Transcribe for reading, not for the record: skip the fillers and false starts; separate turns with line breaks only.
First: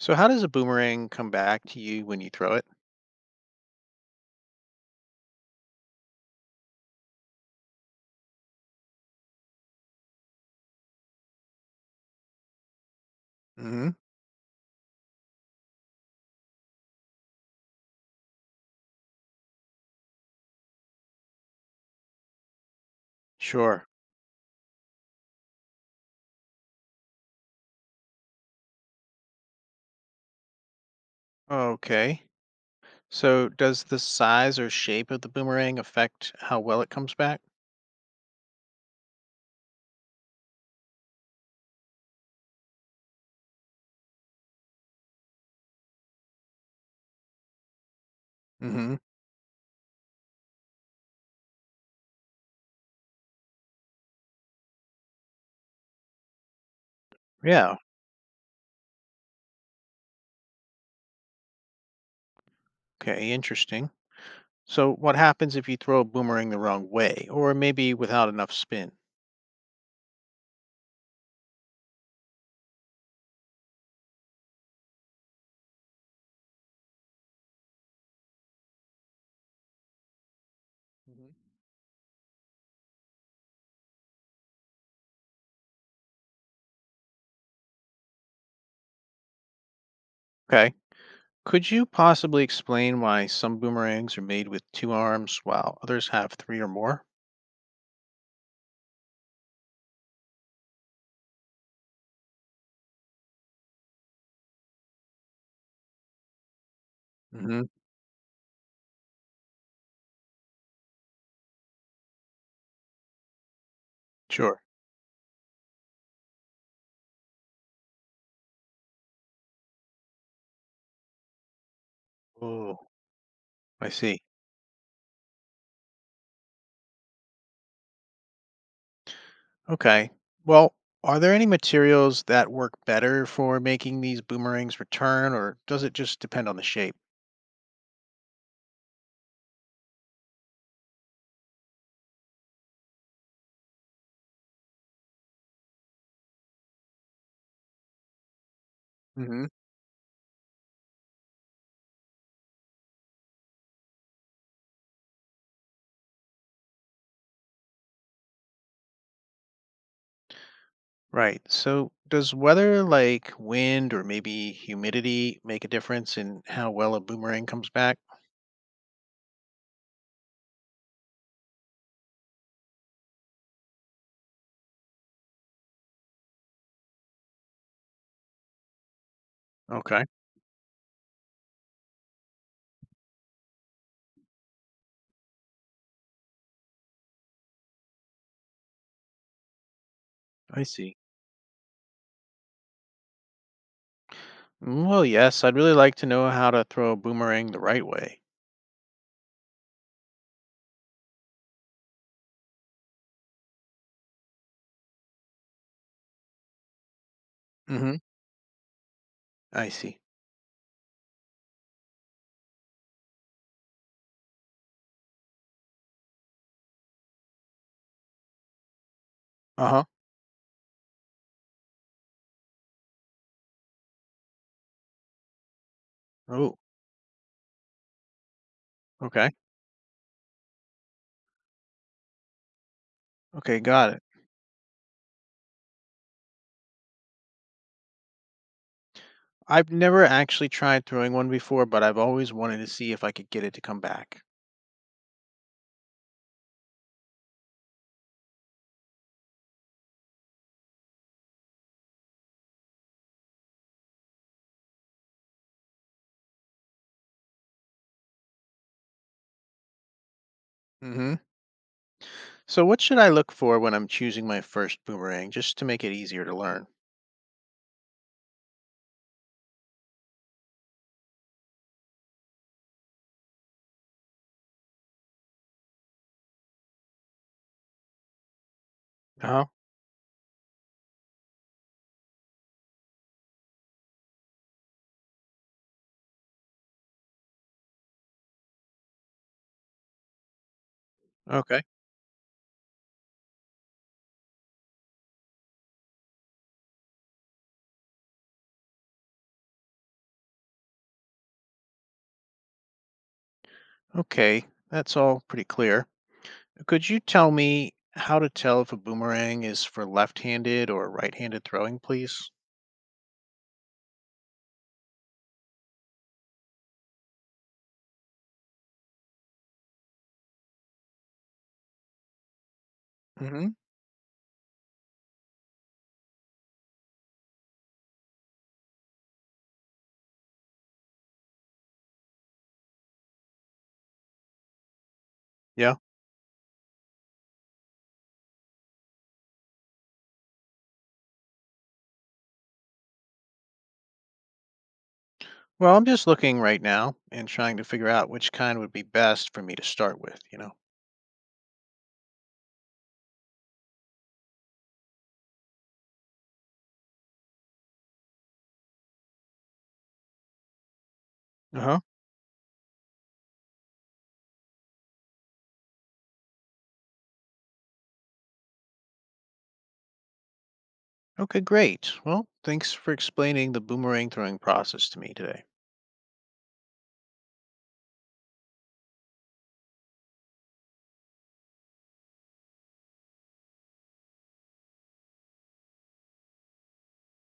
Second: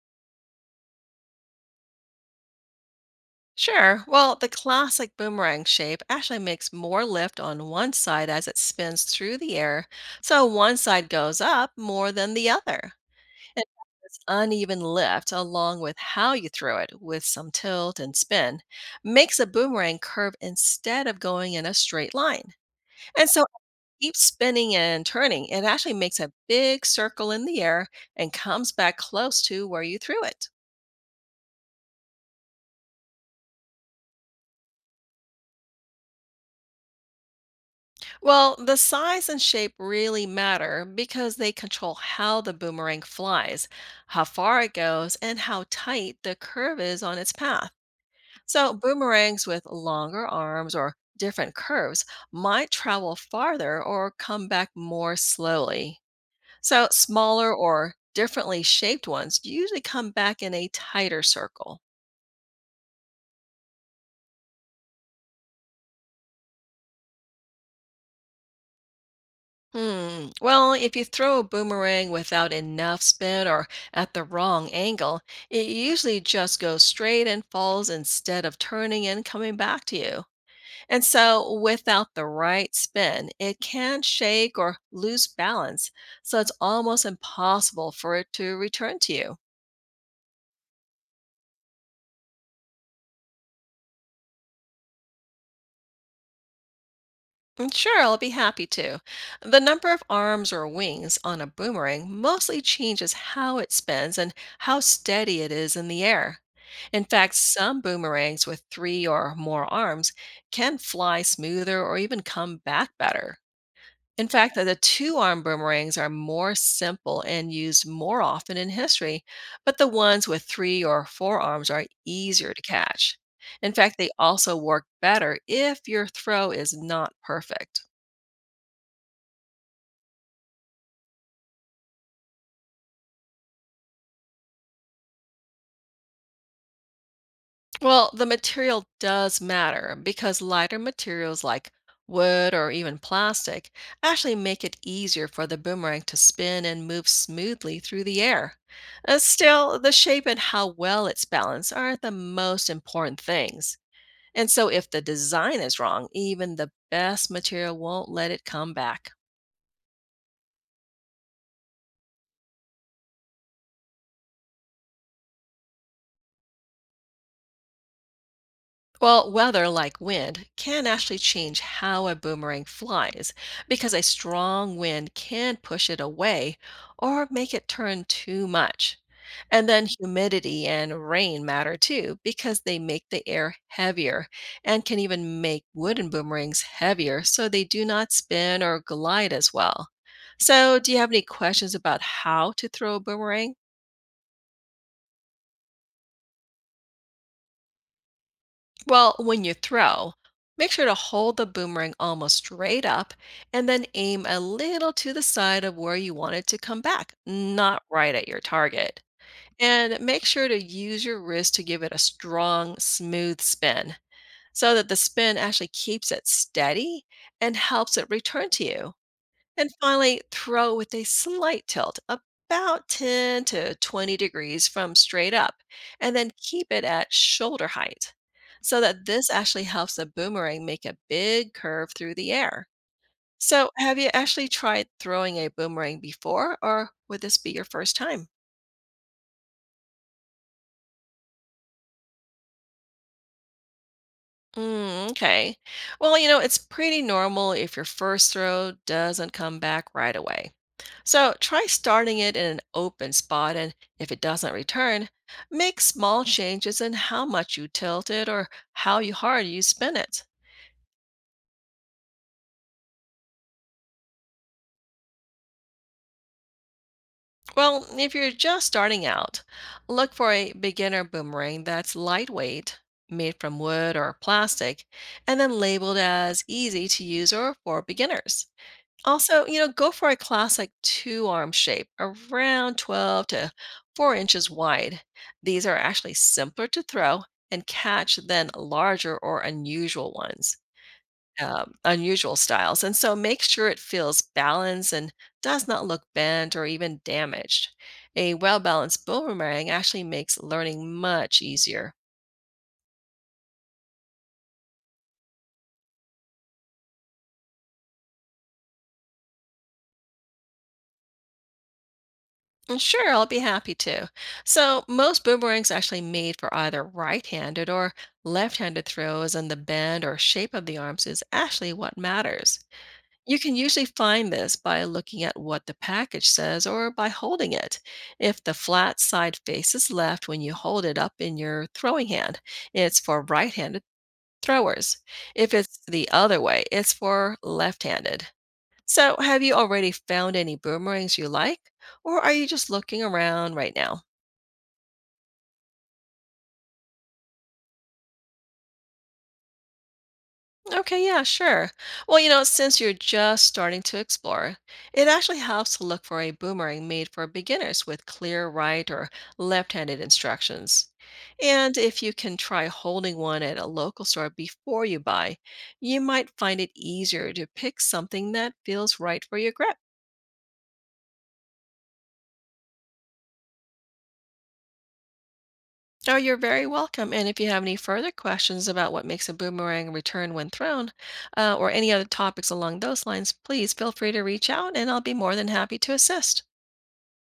So, how does a boomerang come back to you when you throw it?
Sure. Well, the classic boomerang shape actually makes more lift on one side as it spins through the air, so one side goes up more than the other. And
Hmm.
this uneven lift, along with how you throw it with some tilt and spin, makes a boomerang curve instead of going in a straight line. And so
Sure.
keep spinning and turning, it actually makes a big circle in the air and comes back close to where you threw it.
Okay. So, does the size or shape of the boomerang affect how well it comes back?
Well, the size and shape really matter because they control how the boomerang flies, how far it goes, and how tight the curve is on its path. So,
Hmm.
boomerangs with longer arms or different curves might travel farther or come back more slowly. So, smaller
Yeah.
or differently shaped ones usually come back in a tighter circle.
Okay. Interesting. So, what happens if you throw a boomerang the wrong way or maybe without enough spin?
Hmm. Well, if you throw a boomerang without enough spin or at the wrong angle, it usually just goes straight and falls instead of turning and coming back to you. And
Hmm.
so, without the right spin, it can shake or lose balance, so it's almost impossible for it to return to you.
Okay. Could you possibly explain why some boomerangs are made with two arms while others have three or more?
Sure, I'll be happy to. The number of arms or wings on a boomerang mostly changes how it spins and how steady it is in the air. In fact,
Hmm.
some boomerangs with three or more arms can fly smoother or even come back better. In fact,
Sure.
the two arm boomerangs are more simple and used more often in history, but the ones with three or four arms are easier to
Oh,
catch. In
I
fact, they
see.
also work better if your throw is not perfect.
Okay. Well, are there any materials that work better for making these boomerangs return, or does it just depend on the shape?
Well, the material does matter because lighter materials like wood or even plastic actually make it easier for the boomerang to spin and move smoothly through the air.
Hmm.
Still, the shape and how well it's balanced are the most important things. And so, if the design is wrong, even the best material won't let it come back.
Right. So, does weather like wind or maybe humidity make a difference in how well a boomerang comes back?
Well, weather like wind can actually change how a boomerang flies because a strong wind can push it away or make it turn too much. And then
Okay.
humidity and rain matter too because they make the air heavier and can even make wooden boomerangs heavier so they do not spin or glide as well.
I
So, do you
see.
have any questions about how to throw a boomerang?
Well, yes, I'd really like to know how to throw a boomerang the right way.
Well, when you throw, make sure to hold the boomerang almost straight up and then aim a little to the side of where you want it to come back, not
Hmm.
right at your target.
I
And
see.
make sure to use your wrist to give it a strong, smooth spin so that the spin actually keeps it steady and helps it return to you.
Uh
And
huh.
finally, throw with a slight tilt, about 10 to 20 degrees from straight up, and then
Oh,
keep it at shoulder height so that this
okay.
actually helps the boomerang make a big curve through the air.
Okay,
So,
got
have
it.
you actually tried throwing a boomerang before, or would this be your first time?
I've never actually tried throwing one before, but I've always wanted to see if I could get it to come back.
Okay. Well, you know, it's pretty normal if your first throw doesn't come back right away. So try starting it in an open spot, and if it doesn't return, make small changes in how much you tilt it or how you hard you spin it.
Hmm. So, what should I look for when I'm choosing my first boomerang, just to make it easier to learn?
Well, if you're just starting out, look for a beginner boomerang that's lightweight, made from wood or plastic, and then labeled as easy to use or for beginners. Also,
Oh,
you know, go for a classic two arm shape around 12 to 4 inches wide. These are actually simpler to throw and catch than larger or unusual ones,
okay.
unusual styles. And so make sure it feels balanced and does not look bent or even damaged. A well balanced boomerang actually makes learning much easier.
Okay, that's all pretty clear. Could you tell me how to tell if a boomerang is for left-handed or right-handed throwing, please?
Sure, I'll be happy to. So, most boomerangs actually made for either right-handed or left-handed throws, and the bend or shape of the arms is actually what matters. You
Hmm.
can usually find this by looking at what the package says or by holding it. If the flat side faces left when you hold it up in your throwing hand, it's for right-handed throwers. If
Yeah.
it's the other way, it's for left-handed. So, have you already found any boomerangs you like, or are you just looking around right now?
Well, I'm just looking right now and trying to figure out which kind would be best for me to start with.
Okay, yeah, sure. Well, you know, since you're just starting to explore, it actually helps to look for a boomerang made for beginners with clear right or left handed instructions.
Uh
And
huh.
if you can try holding one at a local store before you buy, you might find it easier to pick something that feels right for your grip.
Okay, great. Well, thanks for explaining the boomerang throwing process to me today.
Oh, you're very welcome. And if you have any further questions about what makes a boomerang return when thrown, or any other topics along those lines, please feel free to reach out and I'll be more than happy to assist.